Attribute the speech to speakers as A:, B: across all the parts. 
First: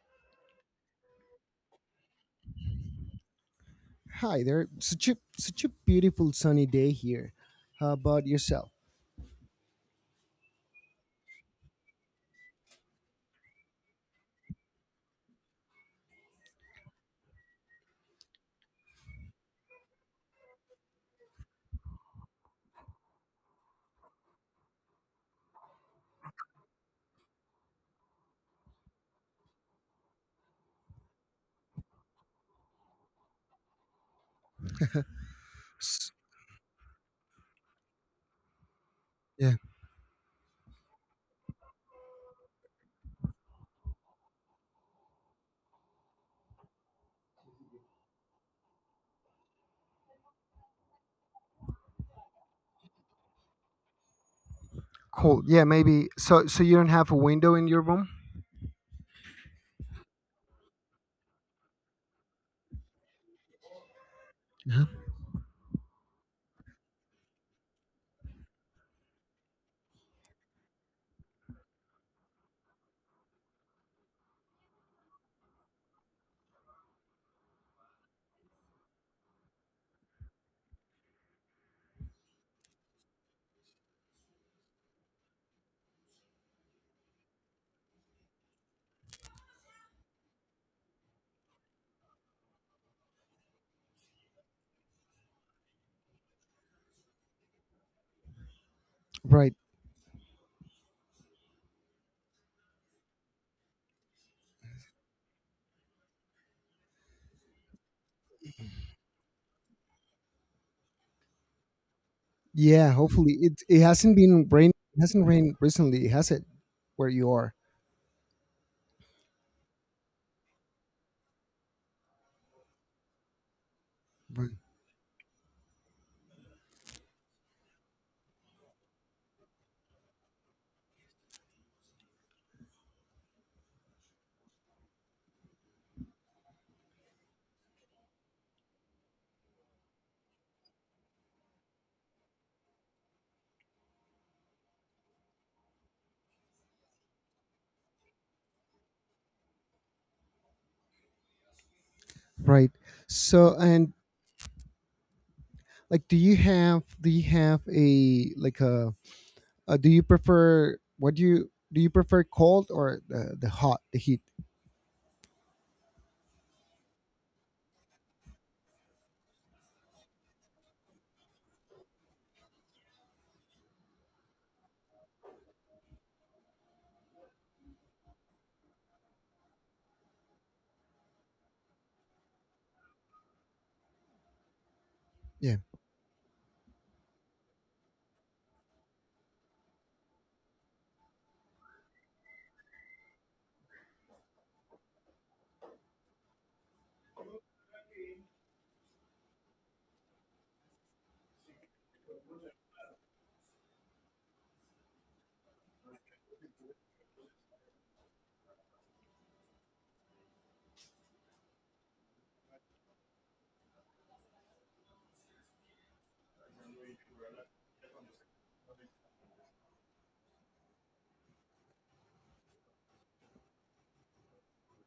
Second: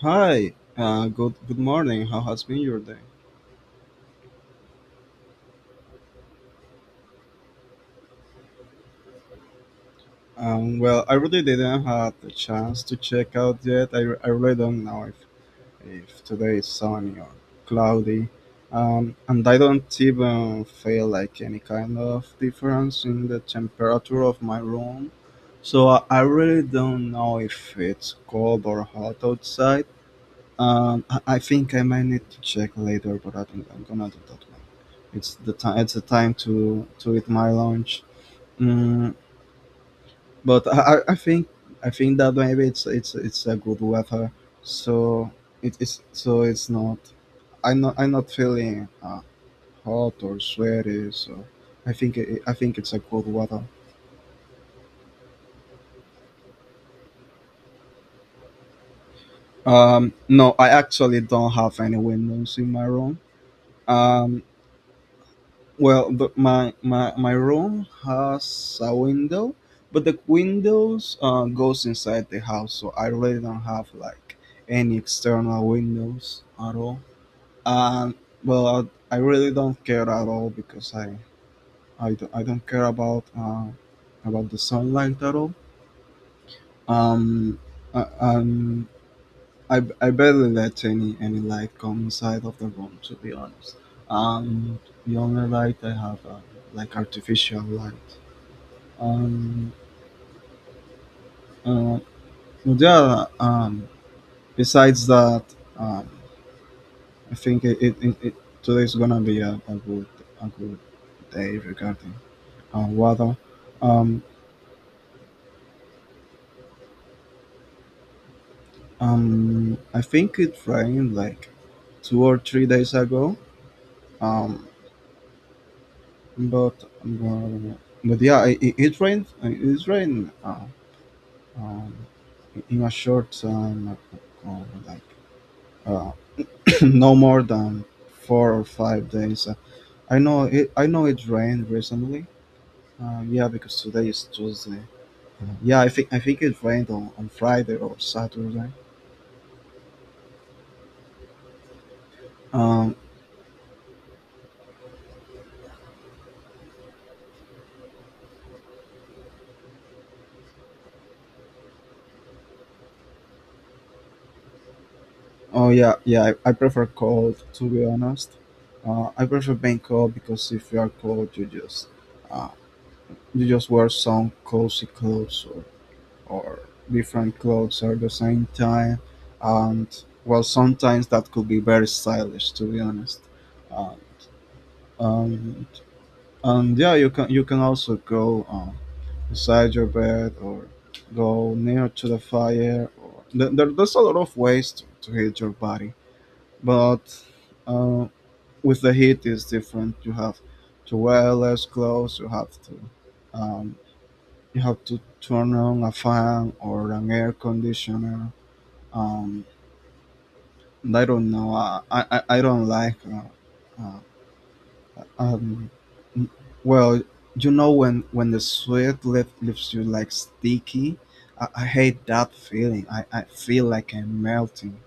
A: Good morning. How has been your day?
B: Hi there. Such a beautiful sunny day here. How about yourself?
A: Well, I really didn't have the chance to check out yet. I really don't know if today is sunny or cloudy. And I don't even feel like any kind of difference in the temperature of my room. So I really don't know if it's cold or hot outside. I think I might need to check later, but I think I'm gonna do that one. It's the time. It's the
B: S-
A: time to eat my lunch. Mm,
B: Yeah,
A: but I think I think that maybe it's a good weather, so it is so it's not. I'm not feeling hot or sweaty, so I think it's a good weather.
B: cold. Yeah, maybe. So, you don't have a window in your room?
A: No, I actually don't have any windows in my room. Um,
B: Uh-huh.
A: Well, but my room has a window, but the windows goes inside the house, so I really don't have like any external windows at all. And well, I really don't care at all because I don't care about the sunlight at all. Um, I, um, I barely let any light come inside of the room, to be honest. Um, the only light I have like artificial light.
B: Right.
A: Um, uh, but yeah, um, besides that, um, I think it, it, it, it today's gonna be a good day regarding
B: Yeah. Hopefully,
A: weather.
B: it hasn't
A: Um,
B: been rain. It hasn't rained recently, has it? Where you are.
A: I think it rained like 2 or 3 days ago.
B: Right.
A: Um, but yeah, it it rained. It rained. Um, in a short time, uh, like uh, no more than 4 or 5 days. I know it rained recently. Yeah, because today is Tuesday. Yeah, I think it rained on Friday or Saturday.
B: Right.
A: Um.
B: So and like, do you have a like a, do you prefer what do you prefer cold or the heat?
A: Oh yeah, yeah. I prefer cold, to be honest. I prefer being cold because if you are cold, uh, you just wear some cozy clothes, or different clothes at the same time, and well, sometimes that could be very stylish, to be honest. Uh,
B: Yeah.
A: um, and yeah, you can also go. Beside your bed or go near to the fire, or there's a lot of ways to heat your body, but uh, with the heat is different. You have to wear less clothes. You have to um, you have to turn on a fan or an air conditioner. um, I don't like uh, Um, n- well, you know when the sweat left leaves you like sticky. I hate that feeling. I feel like I'm melting.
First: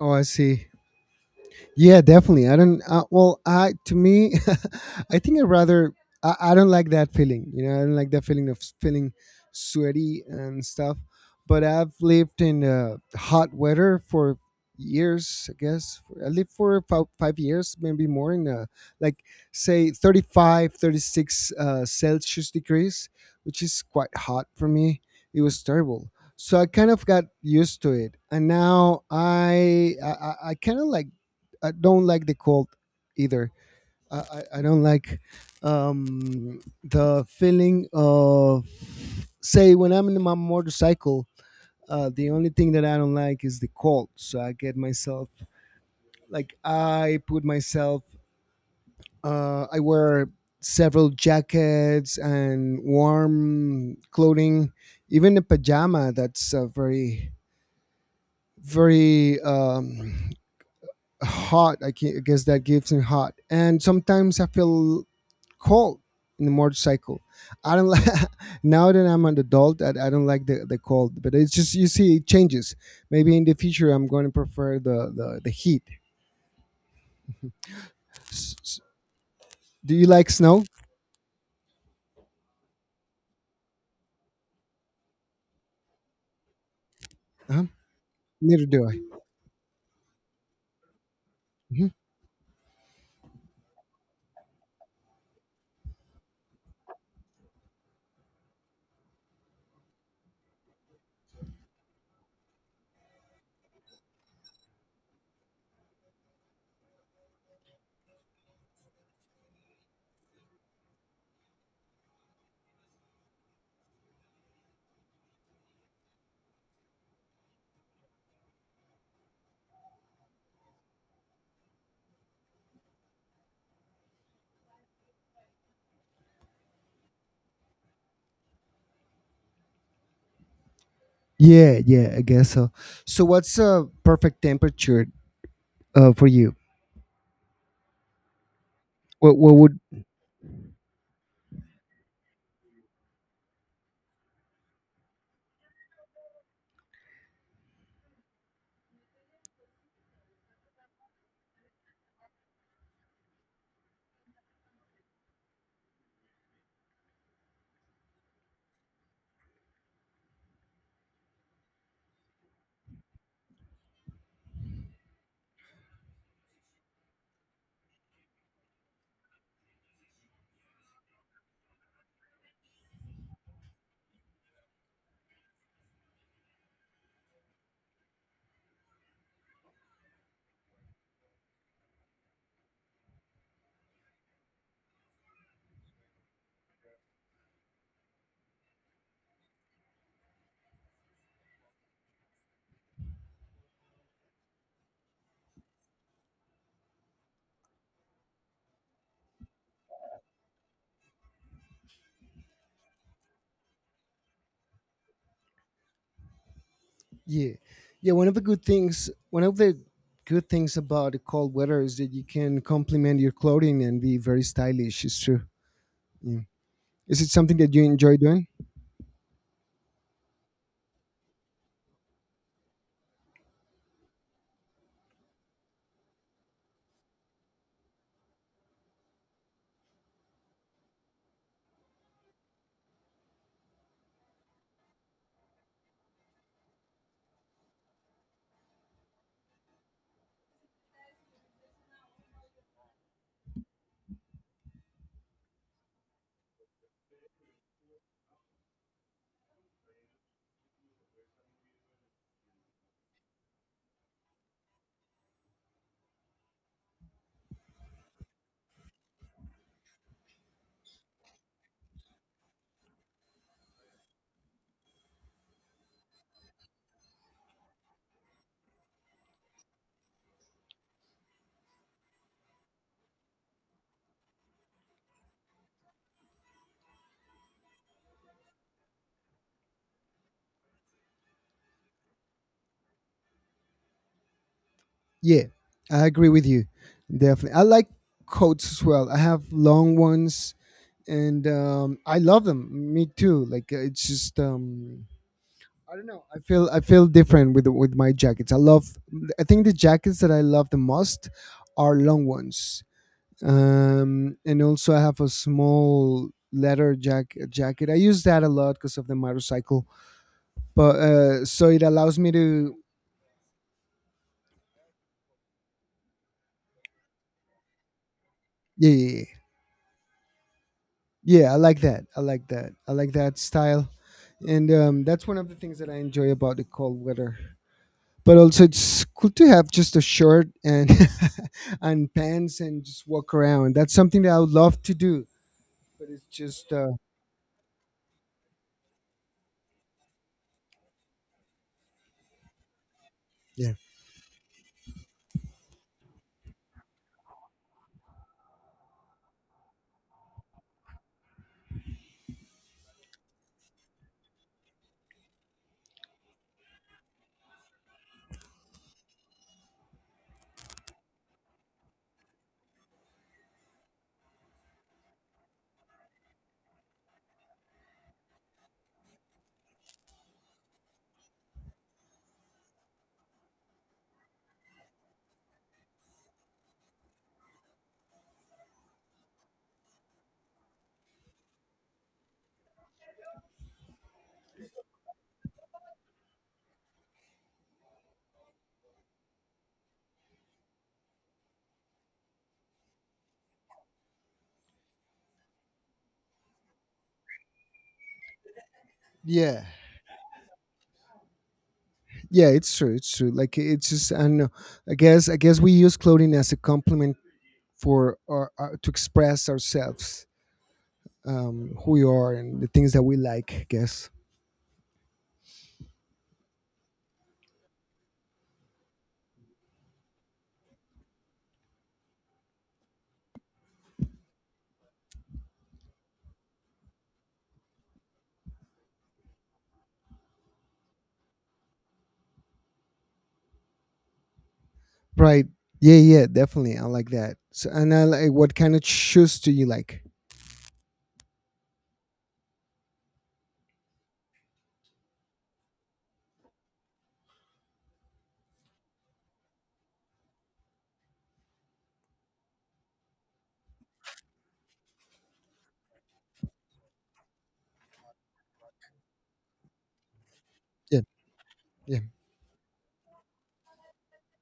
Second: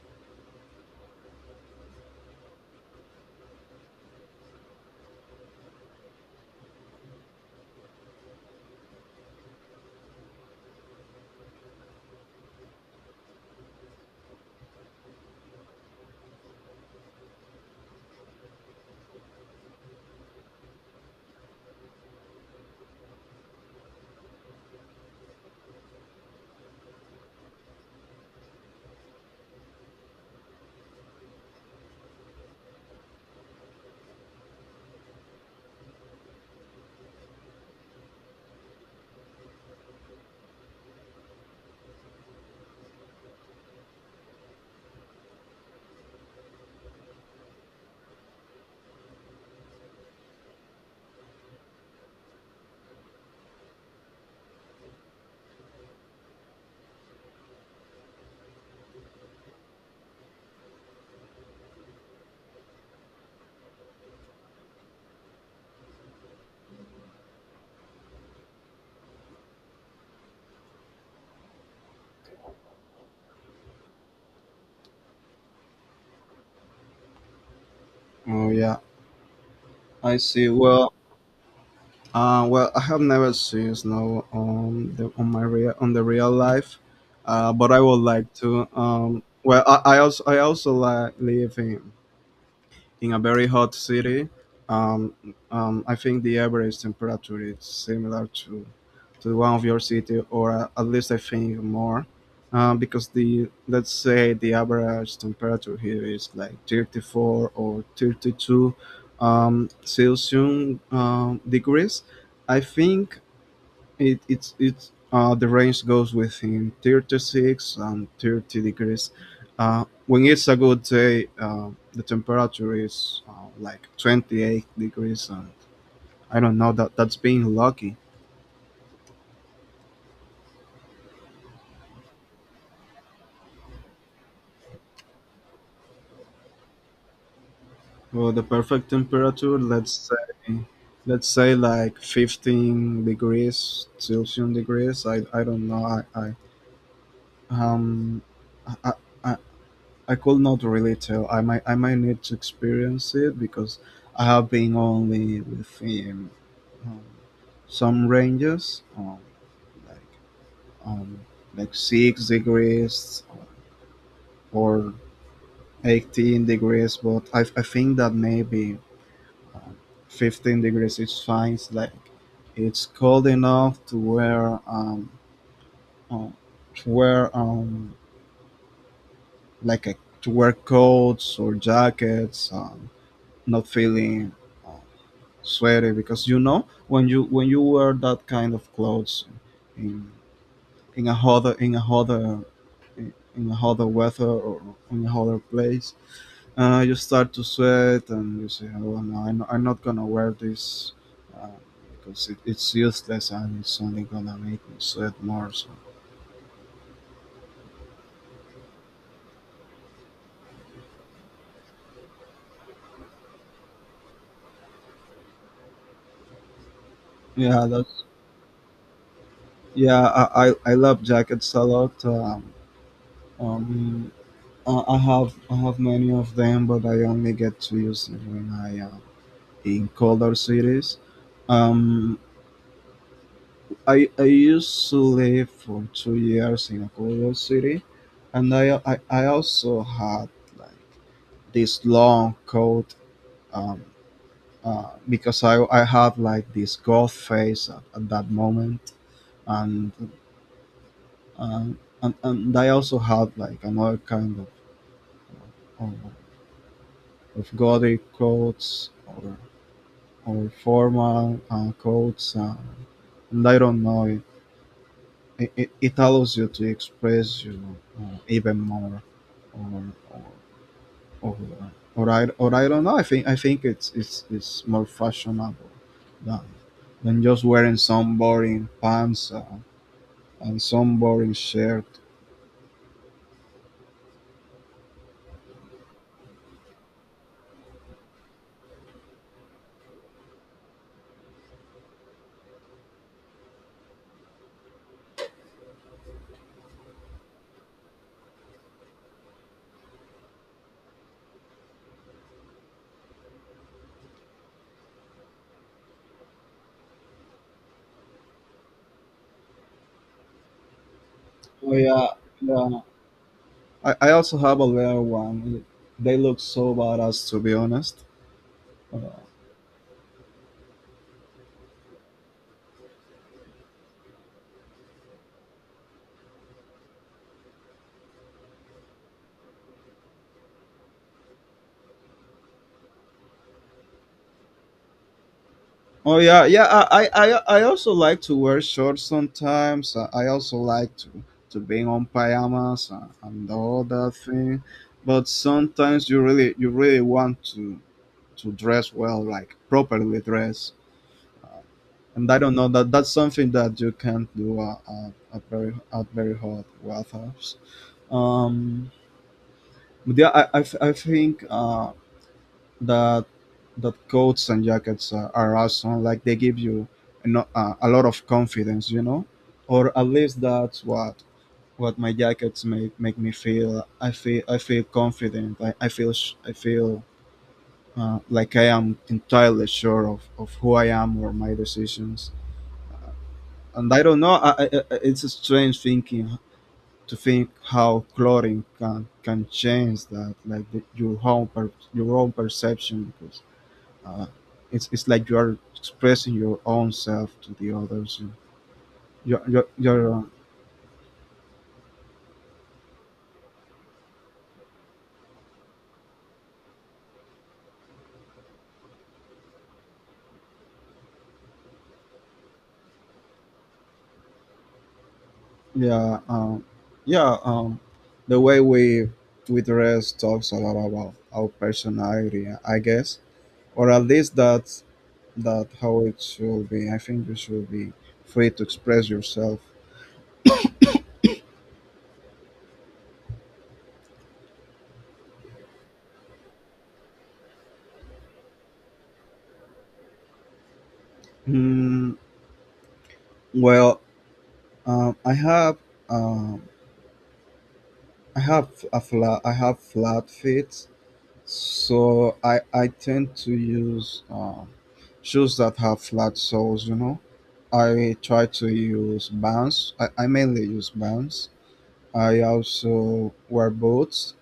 B: Oh, I see. Yeah, definitely. I don't. Well, I to me, I think I rather. I don't like that feeling. You know, I don't like that feeling of feeling sweaty and stuff. But I've lived in hot weather for years. I guess I lived for five years, maybe more, in like say 35, 36 Celsius degrees, which is quite hot for me. It was terrible. So I kind of got used to it, and now I kind of like I don't like the cold either. I don't like the feeling of, say, when I'm in my motorcycle, the only thing that I don't like is the cold. So I get myself, like, I put myself, I wear several jackets and warm clothing, even a pajama that's very, very hot. I guess that gives me hot. And sometimes I feel cold in the motorcycle. I don't like now that I'm an adult. I don't like the cold, but it's just you see it changes. Maybe in the future I'm going to prefer the heat.
A: Oh
B: S-
A: yeah,
B: s- do you
A: I
B: like
A: see.
B: snow?
A: Well, I have never seen snow on the real life,
B: Uh-huh.
A: but I would like
B: Neither
A: to.
B: do I.
A: I also like live
B: Mhm.
A: in a very hot city. um, I think the average temperature is similar to one of your city, or at least I think more, because the let's say the average temperature here is like 34 or 32 Celsius degrees. I think it's the range goes within 36 and 30 degrees. When it's a good day, the temperature is like 28 degrees, and I don't know, that that's being lucky.
B: Yeah, yeah, I guess so. So what's a perfect temperature for you?
A: Well, the perfect
B: What what
A: temperature,
B: would
A: let's say like 15 degrees Celsius degrees. I don't know. Um I, I, I could not really tell. I might need to experience it because I have been only within um, some ranges, like um, like 6 degrees or 18 degrees. But I think that maybe um, 15 degrees is fine. It's cold enough um to wear like a to wear coats or jackets. Not feeling uh, sweaty, because you know when you wear that kind of clothes in in a hotter in a hotter in a hotter weather, or in a hotter place, you start to sweat and you say, oh no, I'm not gonna wear this uh, because it, it's useless and it's only gonna make me sweat more. So
B: yeah, yeah, one of the good things one of the good things about the cold weather is that you can complement your clothing and be very stylish. It's true. Yeah. Is it something
A: yeah,
B: that you
A: that's
B: enjoy doing?
A: yeah I love jackets a lot. Um I have many of them, but I only get to use them when I am in colder cities. Um, I used to live for 2 years in a colder city, and I also had like this long coat um, because I had like this goth face at that moment, and and I also had like another kind of of, of gothic coats or formal codes and I don't know it allows you to express you even more or or, or, uh, or I don't know, I think it's more fashionable than, than just wearing some boring pants and some boring shirt.
B: Yeah, I agree with you. Definitely. I like coats as well. I have long ones and I love them. Me too. Like it's just I don't know. I feel different with my jackets. I love I think the jackets that I love the most are long ones. And also I have a small leather jacket. I use that a lot because of the motorcycle, but so
A: Oh
B: it
A: yeah,
B: allows me to
A: yeah. I also have a little one. They look so badass, to be honest.
B: yeah, yeah,
A: Uh,
B: yeah. Yeah, I like that. I like that. I like that style, and that's one of the things that I enjoy about the cold weather. But also, it's cool to have just a shirt and and pants and just walk around. That's something that I would love to do, but
A: Oh
B: it's
A: yeah, yeah.
B: just
A: I I I I also like to wear shorts sometimes. I also like to be on pajamas and
B: yeah,
A: all that thing. But sometimes you really want to dress well, like properly dress. And I don't know, that that's something that you can't do at, very at very hot weather. Um, but yeah, I think that that coats and jackets are awesome. Like they give you a, no- a lot of confidence, you know, or at least that's what my jackets make me feel. I feel confident. I feel like I am entirely sure of who I am or my decisions. And I don't know. I- it's a strange thinking to think how clothing can change that, like the, your own per, your own perception. uh, it's like you are expressing your own self to the others. And
B: yeah,
A: you're
B: yeah, it's true, it's true. Like it's just I don't know, I guess we use clothing as a compliment for our to express ourselves, who we are and the things that we like, I guess.
A: yeah um, yeah um, the way we dress talks a lot about our personality, I guess, or at least that's that how it should be. I think you should be free to express yourself.
B: Right. Yeah, yeah, definitely, I like that. So and I like what kind of shoes do you like?
A: Mm, well, um, I have um, I have a flat I have flat feet. So I tend to use shoes that have flat soles. You know, I try to use Vans. I mainly use
B: Yeah,
A: Vans.
B: yeah,
A: I also wear boots.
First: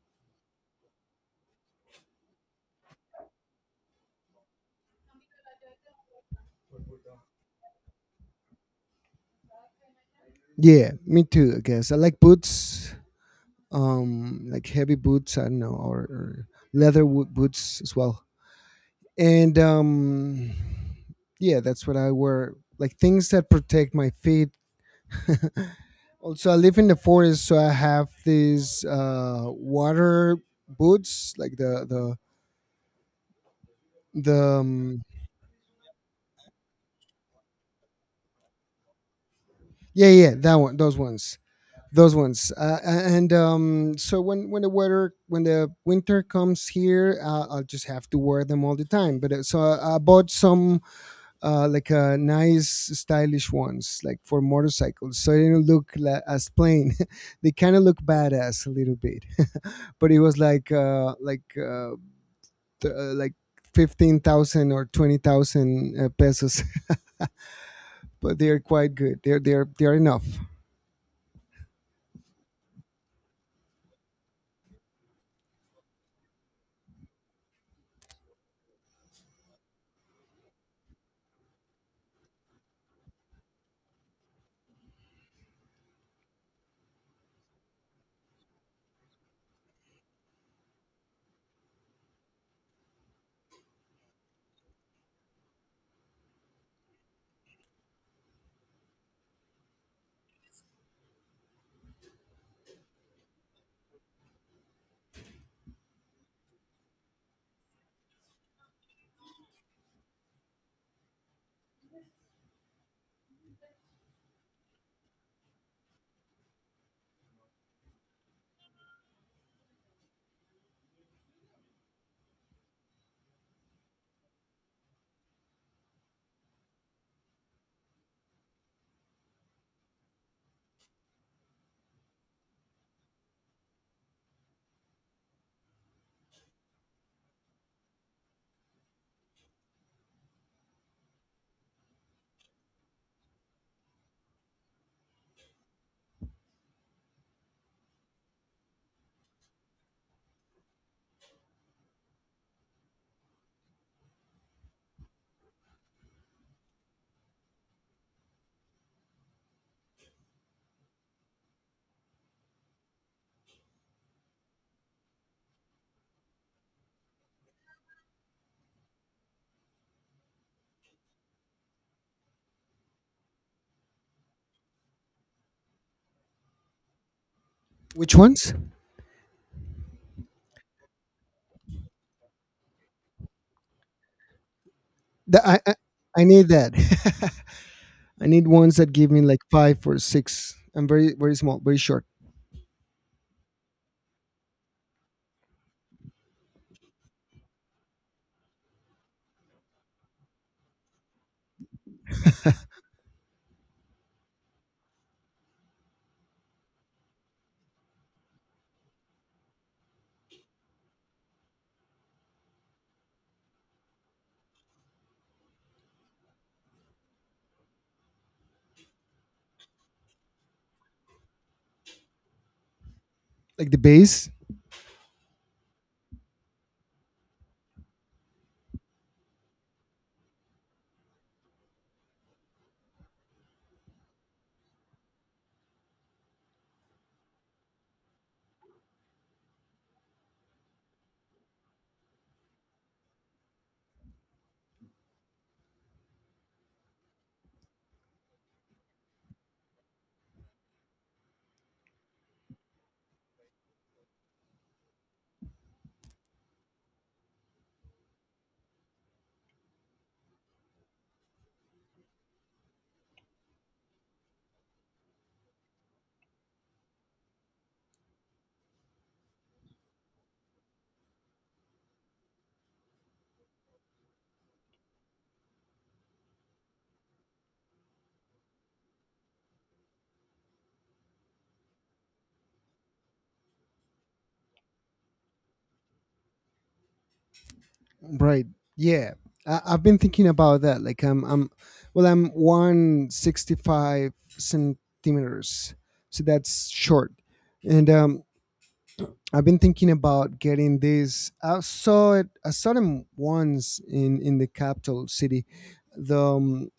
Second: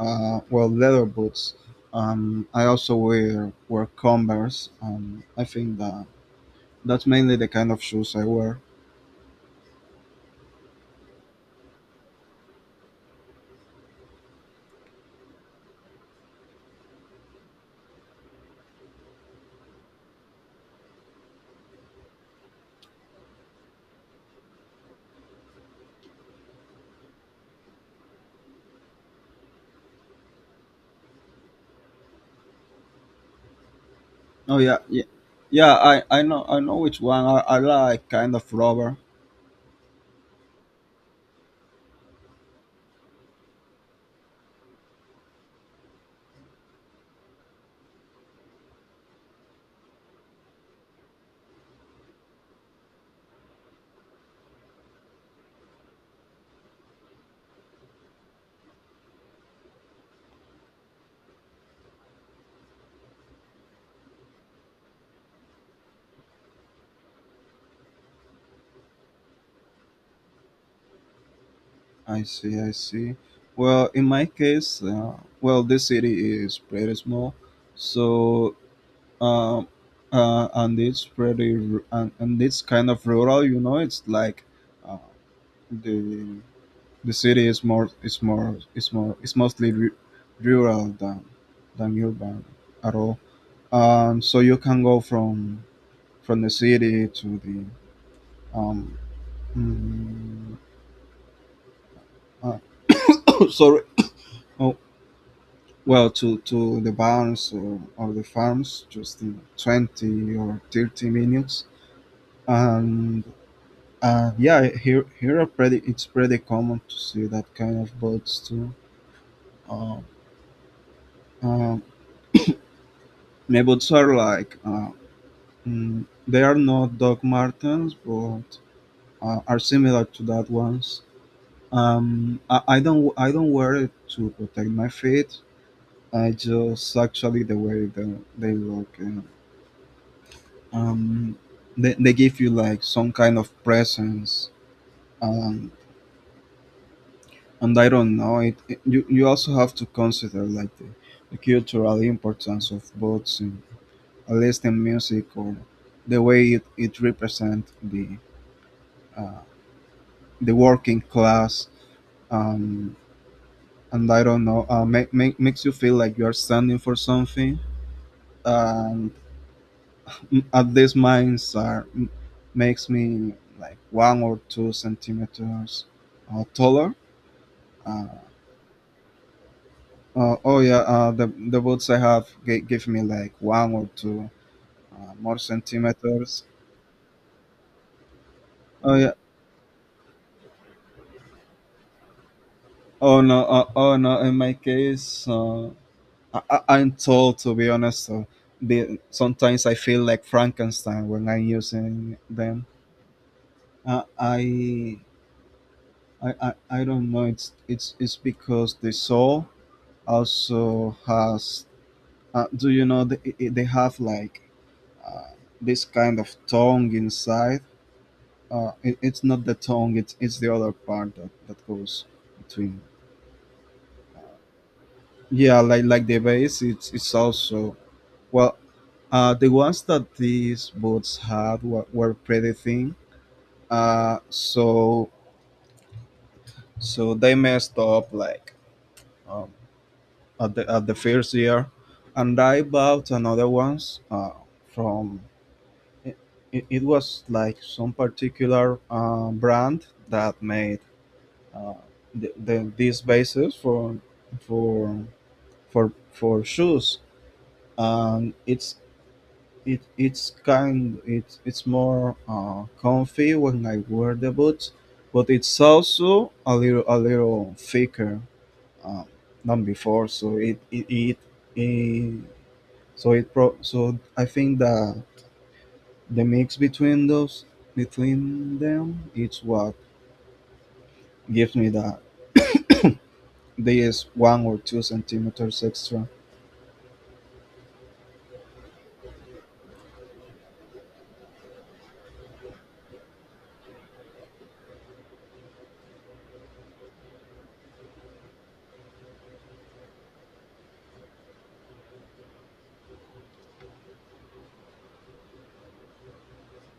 A: Well, leather boots. I also wear Converse. I think that that's mainly the kind of shoes I wear.
B: yeah, me too. I guess I like boots, like heavy boots, I don't know, or leather boots as well, and yeah, that's what I wear, like things that protect my feet. Also I live in the forest, so I have these water boots like the the the
A: Oh yeah,
B: um,
A: yeah, yeah. I know which one I like. Kind of rubber.
B: yeah, yeah, that one, those ones, those ones and so when the weather when the winter comes here, I'll just have to wear them all the time, but so I bought some nice stylish ones like for motorcycles, so they don't look as plain, they kind of look badass a little bit. But it was like like 15,000 or 20,000 pesos, but they are quite good. They're they are enough.
A: I see, I see. Well, in my case, well, this city is pretty small, so um, and it's pretty ru- and it's kind of rural. You know, it's like uh, the the city is more is more is more is mostly ru- rural than urban at all. So you can go from the city to the um. mm, uh, sorry. Oh, well, to the barns or the farms, just in 20 or 30 minutes. And yeah, here, here are pretty, it's pretty common to see that kind of boats too. Uh, um, my boats are like, mm, they are not Doc Martens, but are similar to that ones. I don't wear it to protect my feet. I just actually the way they look. Um, they give you like some kind of presence, and and I don't know it, it- you also have to consider like the cultural importance of both in, at least in music, or the way it, it represents uh, the working class, um, and I don't know, makes you feel like you are standing for something. And m- at these mines are m- makes me like 1 or 2 centimeters taller.
B: Which
A: Uh,
B: ones?
A: oh yeah, the boots I have g- give me like 1 or 2 more
B: The, I
A: centimeters.
B: need that. I need ones that
A: Oh
B: give
A: yeah.
B: me like five or six. I'm very, very small, very short.
A: Oh no. Oh no. In my case, I'm tall, to be honest. So the, sometimes I feel like Frankenstein when I'm using them. Uh, I, I I I don't know. It's because the soul also has. Do you know they have like uh, this kind of tongue inside? It's not the tongue, it's the other part that goes between.
B: Like the base,
A: Yeah, like the bass, it's also, well, the ones that these boots had were pretty thin, so so they messed up like, um, at the first year. And I bought another ones from it, it was like some particular brand that made uh, these bases for for for shoes. And it it's kind, it's more comfy when I wear the boots, but it's also a little thicker uh, than before. So it so I think that the mix between those, between them, it's what gives me that these one or two centimeters extra.
B: right? Yeah, I've been thinking about that. Like well, I'm 165 centimeters, so that's short, and I've been thinking about getting this. I saw it. I saw them once in the capital city. The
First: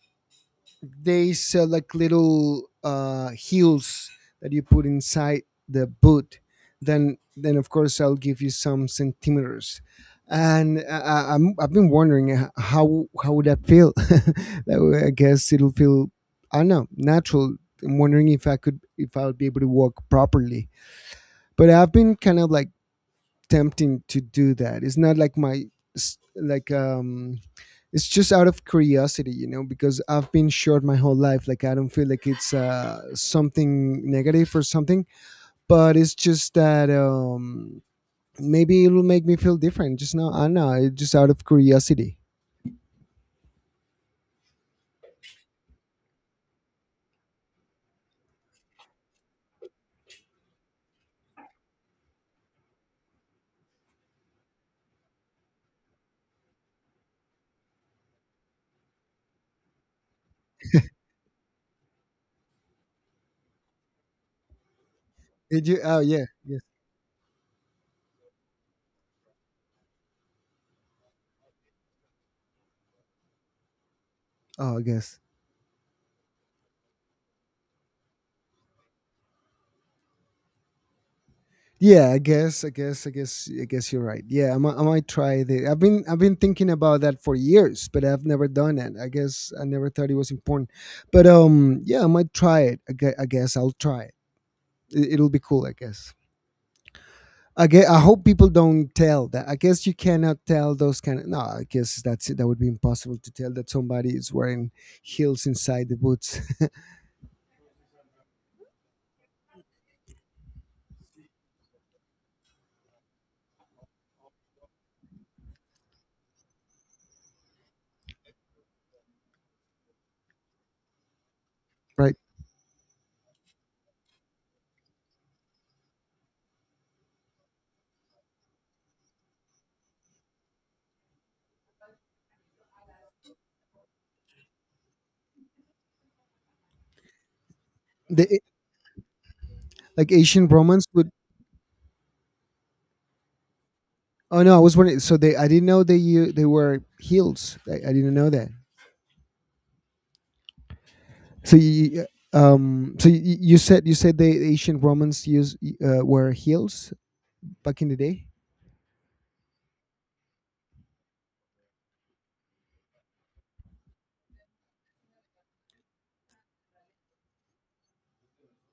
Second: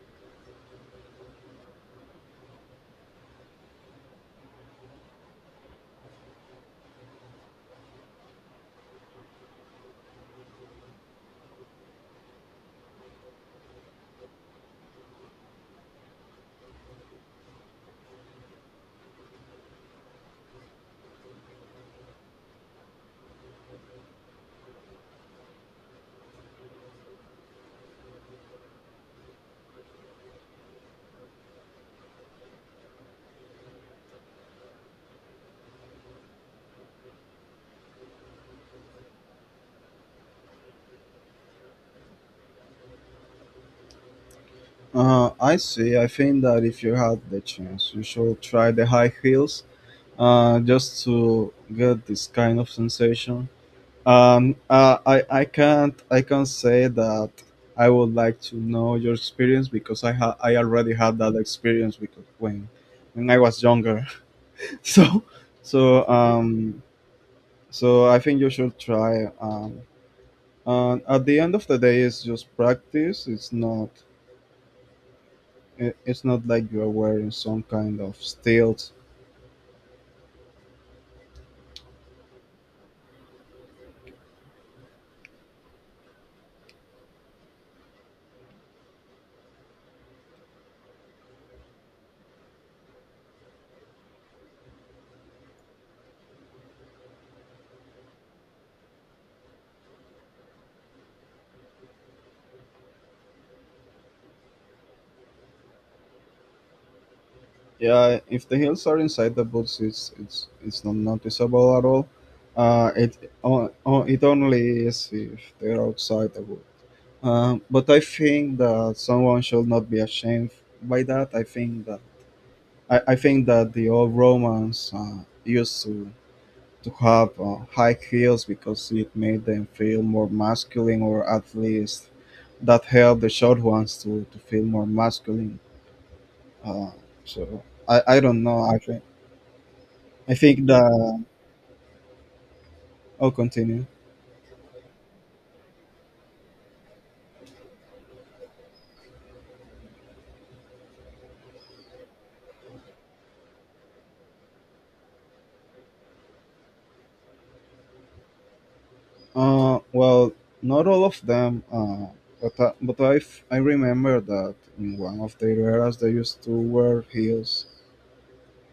B: they sell like little heels that you put inside the boot. Then of course I'll give you some centimeters. And I've been wondering how would that feel? That way, I guess it'll feel I don't know, natural. I'm wondering if I could, if I would be able to walk properly. But I've been kind of like tempting to do that. It's not like my like it's just out of curiosity, you know, because I've been short my whole life. Like I don't feel like it's something negative or something, but it's just that maybe it'll make me feel different. Just now, I don't know, it's just out of curiosity.
A: I see. I think that if you had the chance, you should try the high heels, just to get this kind of sensation. I can't, I can't say that I would like to know your experience because I already had that experience because when I was younger. so
B: Did you? Oh
A: so
B: yeah, yes.
A: um so I think you should try. And at the end of the day, it's just practice. It's not,
B: Oh, I guess.
A: it's not like you are wearing some kind of stealth.
B: Yeah, I guess you're right. Yeah, I might try the. I've been thinking about that for years, but I've never done it. I guess I never thought it was important, but yeah, I might try it. I guess I'll try it. It. It'll be cool, I guess. I guess, I hope people don't tell that. I guess you cannot tell those kind of. No, I guess that's it. That would be impossible to tell that somebody is wearing heels inside the boots.
A: Yeah, if the heels are inside the boots, it's it's not noticeable at all. It only is if they're outside the boot. But I think that someone should not be ashamed by that. I think that
B: Right?
A: I think that the old Romans used to have high heels because it made them feel more masculine, or at least that helped the short ones to feel more masculine. Uh, so I
B: The
A: don't know actually.
B: like
A: I
B: Asian
A: think
B: Romans would
A: that I'll continue.
B: oh no, I was wondering. So they, I didn't know they you they were heels. I didn't know that. So you, so you said the ancient Romans used were heels back in the day.
A: Well, not all of them. But I remember that in one of the eras they used to wear heels.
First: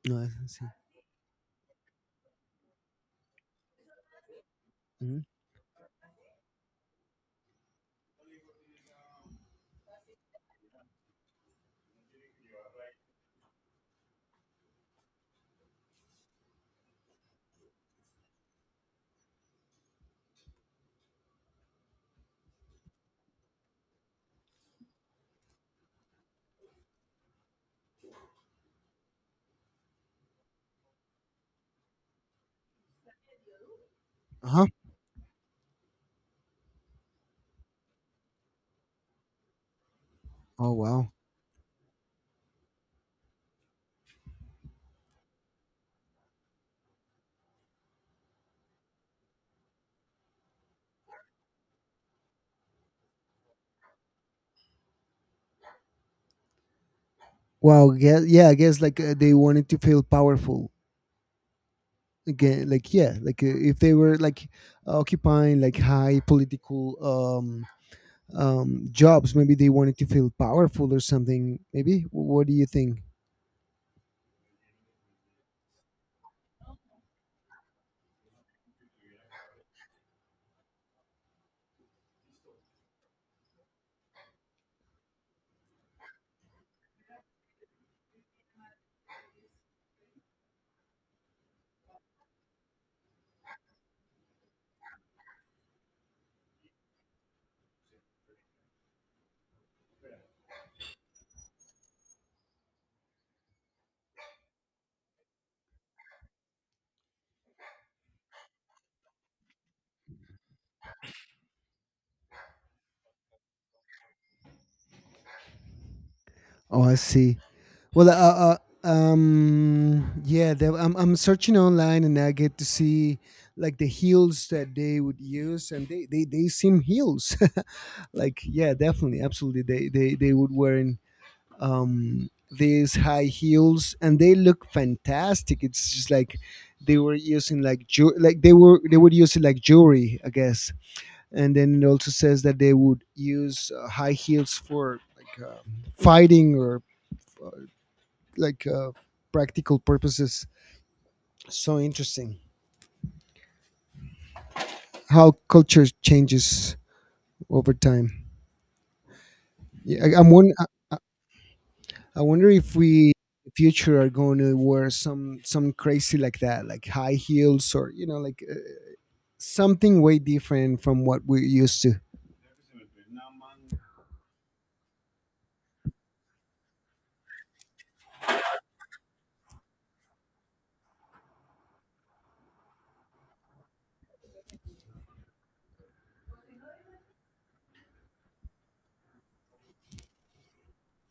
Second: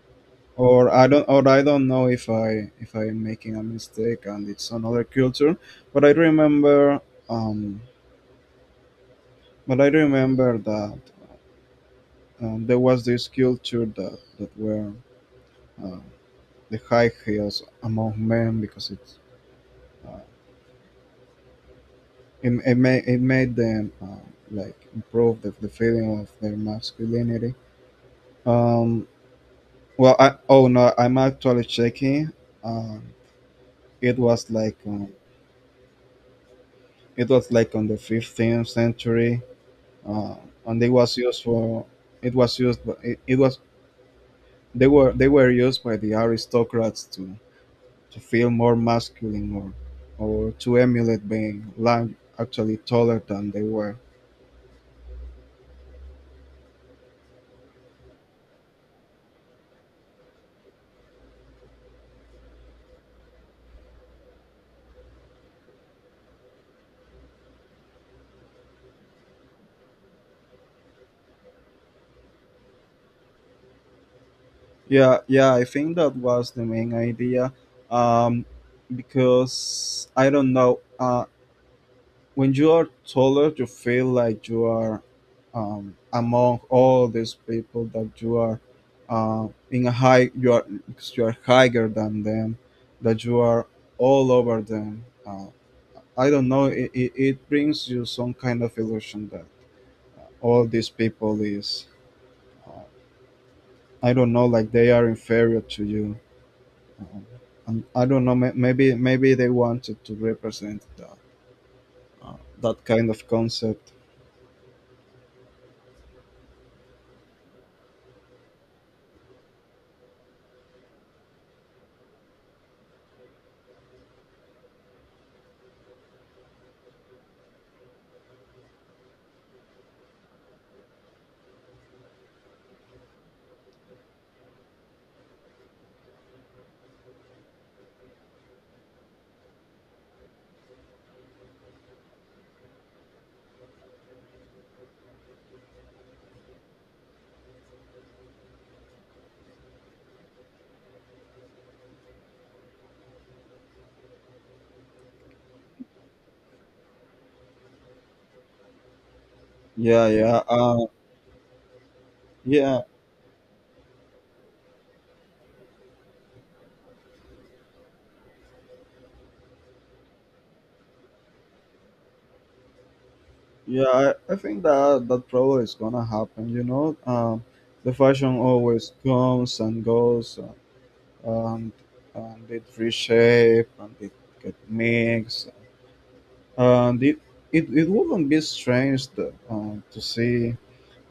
B: No, I can see.
A: Or I don't know if I if I'm making a mistake and it's another
B: Hmm.
A: culture. But I remember, um but I remember that, there was this culture that were uh, the high heels among men because it's, uh, it, it made them, like improve the feeling of their masculinity. Um, well, I oh no, I'm actually checking. Um, it was
B: Uh-huh.
A: like, it was like on the 15th century. Uh.
B: Oh
A: And it
B: wow.
A: was used for, it was they were, they were used by the aristocrats to feel more masculine, or to emulate being large, actually taller than they were.
B: Wow. Yeah. Yeah. I guess like they wanted to feel powerful again. Like yeah. Like if they were like occupying like high political um jobs. Maybe they wanted to feel powerful or something. Maybe. What do you think?
A: Yeah, yeah, I think that was the main idea. Um, because I don't know, when you are taller, you feel like you are, among all these people that you are, in a high, you are higher than them, that you are all over them. I don't know, it brings you some kind of illusion that all these people is, uh, I don't know, like they are inferior to you. Uh-huh. And I don't know, maybe, maybe they wanted to represent that kind of concept.
B: Oh, I see. Well, yeah, I'm searching online and I get to see like the heels that they would use, and they seem heels. Like, yeah, definitely, absolutely. They would wear in these high heels, and they look fantastic. It's just like they were using like like they would use it like jewelry, I guess. And then it also says that they would use high heels for like fighting or like practical purposes. So interesting how culture changes over time. Yeah,
A: Yeah,
B: I'm
A: yeah,
B: one.
A: uh,
B: I I wonder if
A: yeah,
B: we in the future are going to wear some crazy like that, like high heels, or you know, like something way different from what we're used to.
A: yeah. I think that that probably is gonna happen. You know, the fashion always comes and goes, and and it reshape, and it get mixed, and it, it wouldn't be strange to see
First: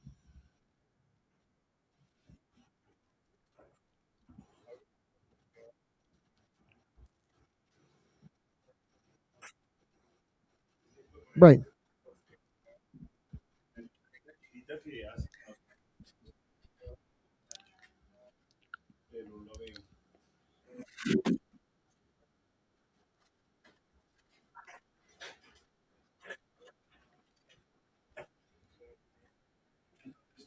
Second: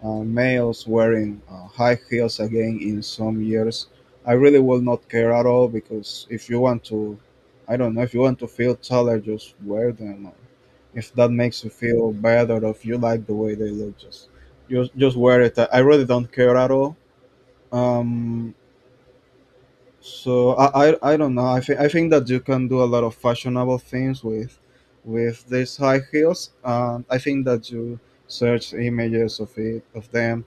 A: Males wearing high heels again in some years. I really will not care at all, because if you want to, I don't know, if you want to feel taller, just wear them. Or if that
B: Right.
A: makes you feel better, or if you like the way they look, just wear it. I really don't care at all. Um, so I don't know. I think that you can do a lot of fashionable things with these high heels. I think that you search images of it, of them.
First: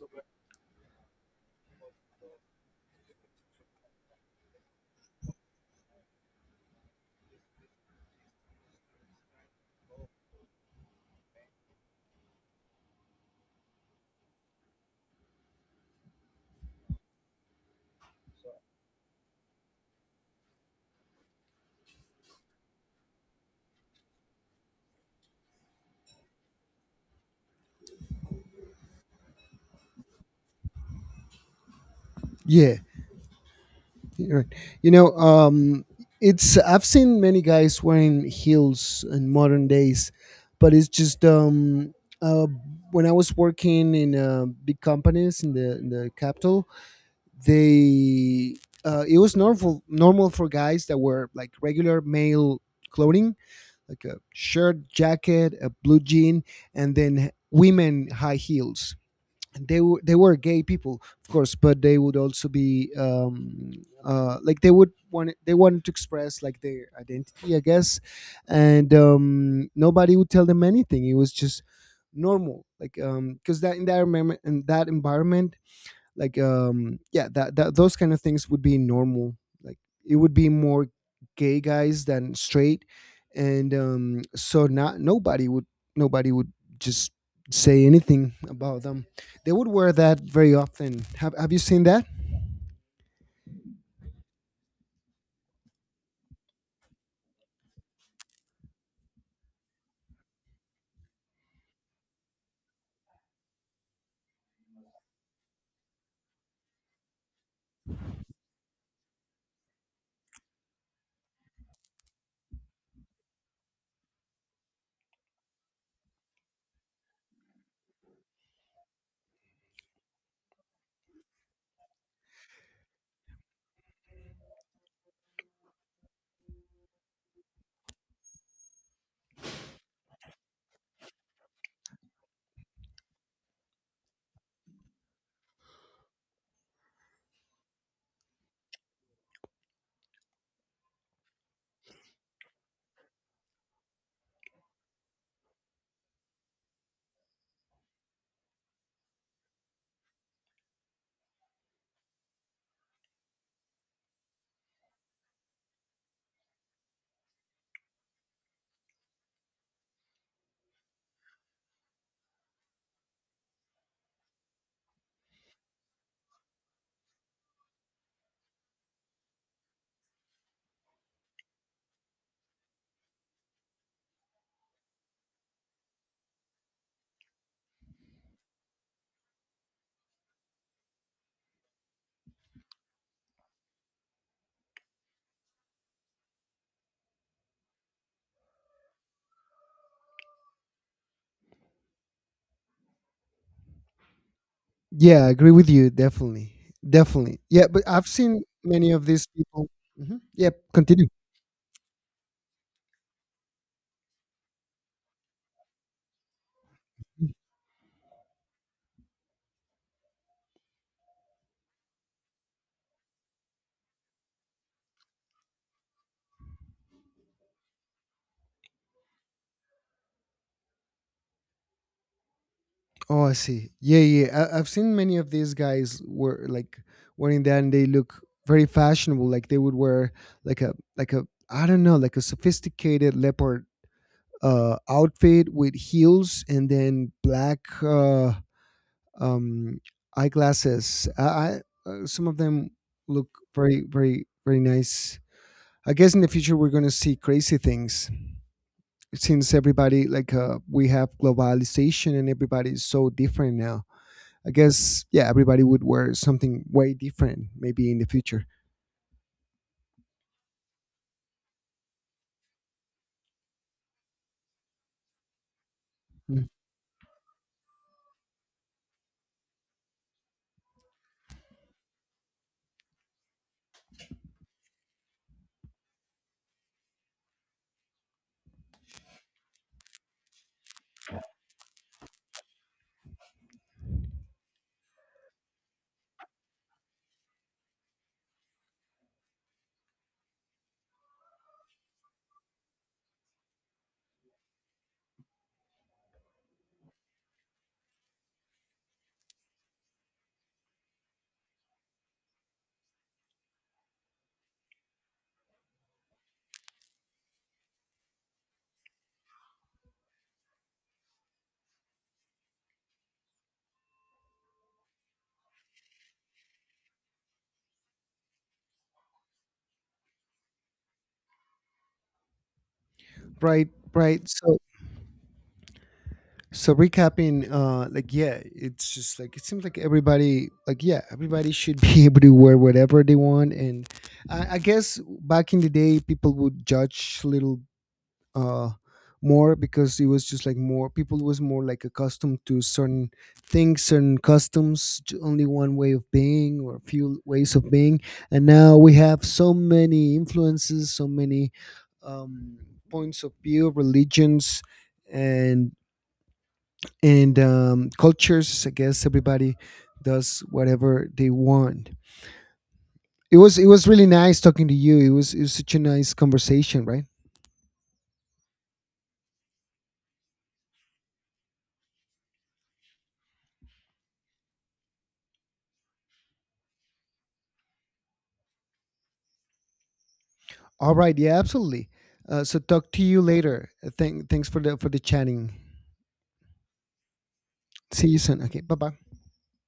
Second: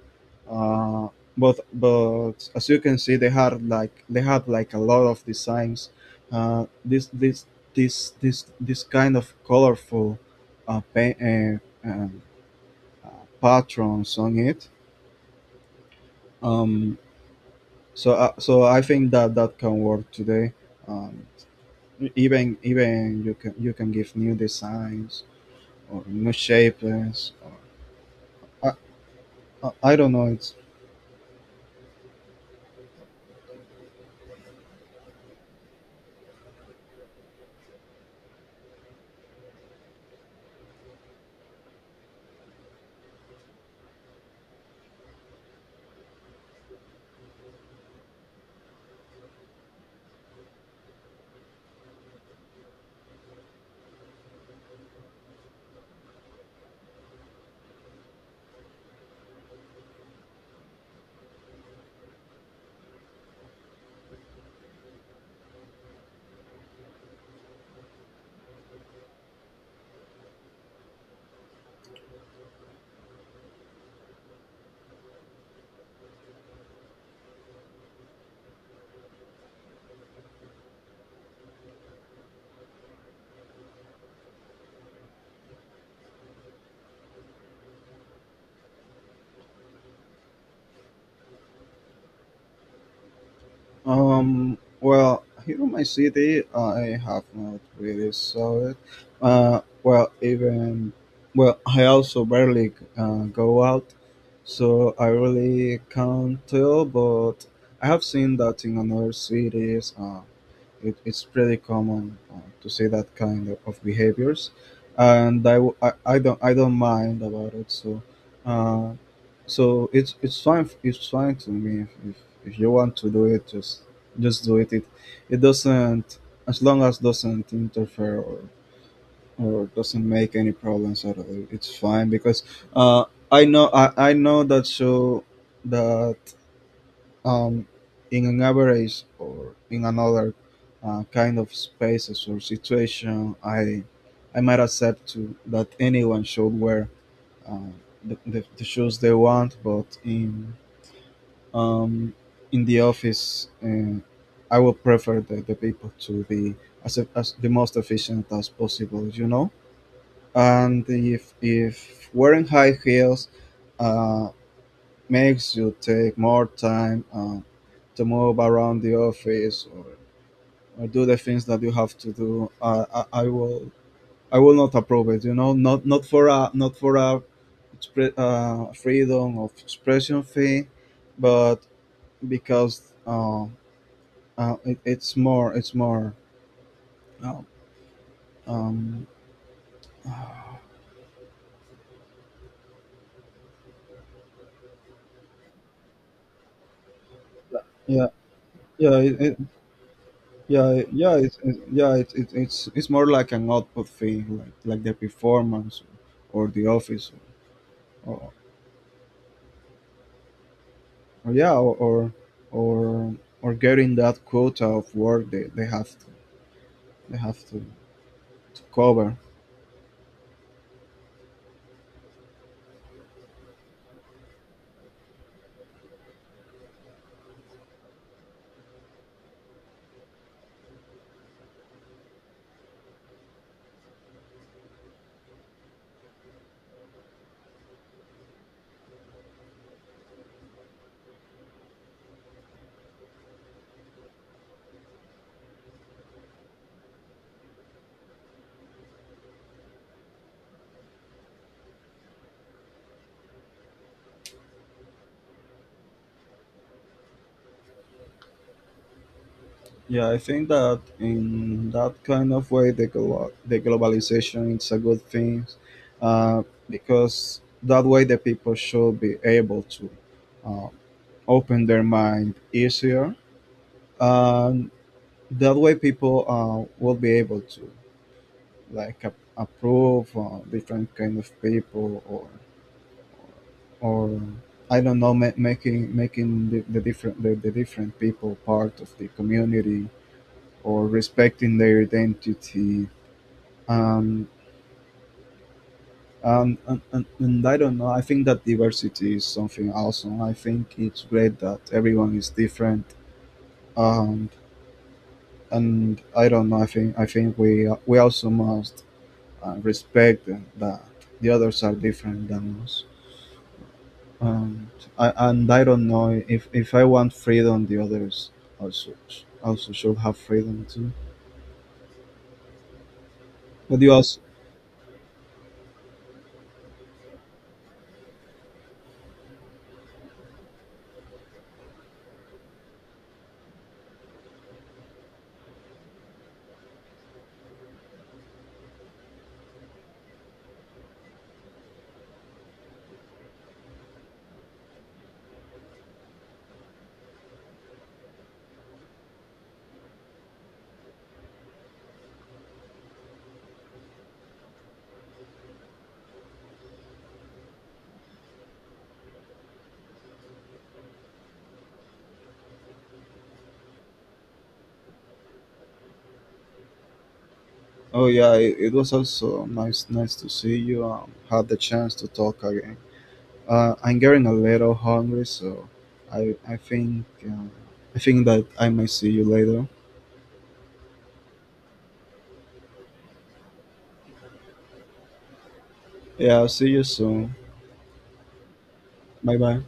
A: Uh, but as you can see, they had like a lot of designs. Uh, this this this kind of colorful uh, pa- uh, um, uh, patterns on it. Um, so I think that that can work today. Um, even you can, you can give new designs, or new shapes, or I, I don't know. It's,
B: Yeah. Right. You know, it's I've seen many guys wearing heels in modern days, but it's just uh, when I was working in big companies in the capital, they it was normal for guys that were like regular male clothing, like a shirt, jacket, a blue jean, and then women high heels. They were gay people, of course, but they would also be like they wanted to express like their identity, I guess, and nobody would tell them anything. It was just normal, like because that in that environment like yeah, that those kind of things would be normal. Like it would be more gay guys than straight, and so not nobody would nobody would just say anything about them. They would wear that very often. Have you seen that?
A: well, here in my city I have not really saw it. Well, even well, I also barely go out, so I really can't tell. But I have seen that in other cities. It, it's pretty common to see that kind of behaviors, and I don't, mind about it. So uh, so it's fine, it's fine to me if you want to do it, just do it. it. It doesn't, as long as doesn't interfere, or doesn't make any problems at all, it's fine because, uh, I know that you, that, um, in an average or in another kind of spaces or situation, I might accept to that anyone should wear uh, the shoes they want. But in, um, in the office, I would prefer the people to be as the most efficient as possible, you know. And if wearing high heels uh, makes you take more time to move around the office, or do the things that you have to do. I will, not approve it, you know, not not for a freedom of expression thing, but because, it, it's more, it's more, uh, um,
B: Yeah, I agree with you. Definitely, yeah, but
A: yeah,
B: I've seen many
A: yeah
B: of
A: it,
B: these
A: it,
B: people. Mhm. Yep,
A: yeah,
B: continue.
A: it's it, yeah, it's more like an output fee, like the performance, or the office, or, Or yeah, or, or getting that quota of work they have to cover.
B: Oh, I see. Yeah, yeah, yeah. I've seen many of these guys were like wearing that, and they look very fashionable. Like they would wear like a I don't know, like a sophisticated leopard outfit with heels and then black um eyeglasses. I Some of them look very, very, very nice. I guess in the future we're gonna see crazy things since everybody like we have globalization and everybody is so different now. I guess yeah, everybody would wear something way different maybe in the future.
A: Yeah, I think that in that kind of way, the the globalization is a good thing, uh,
B: Mm.
A: because that way the people should be able to uh, open their mind easier. And that way people will be able to approve different kind of people, or I don't know, making, making the different, the different people part of the community, or respecting their identity. Um, and I don't know. I think that diversity is something awesome. I think it's great that everyone is different. Um, and I don't know. I think we, also must respect that the others are different than us. And I don't know, if I want freedom, the others also, also should have freedom too.
B: Right,
A: But you also,
B: right. So so recapping, like yeah, it's just like it seems like everybody like yeah, everybody should be able to wear whatever they want. And I guess back in the day people would judge little uh, more, because it was just like more people was more like accustomed to certain things, certain customs, only one way of being or a few ways of being, and now we have so many influences, so many um, points of view, religions, and cultures. I guess everybody does whatever they want. It was really nice talking to you. It was such a nice conversation, right?
A: oh yeah, it was also nice, to see you. Had the chance to talk again. I'm getting a little hungry, so I I think uh, I think that I might see you later.
B: All right. Yeah, absolutely. So talk to you later. Thanks for the chatting.
A: Yeah, I'll see you soon.
B: See you soon. Okay. Bye bye.
A: Bye bye.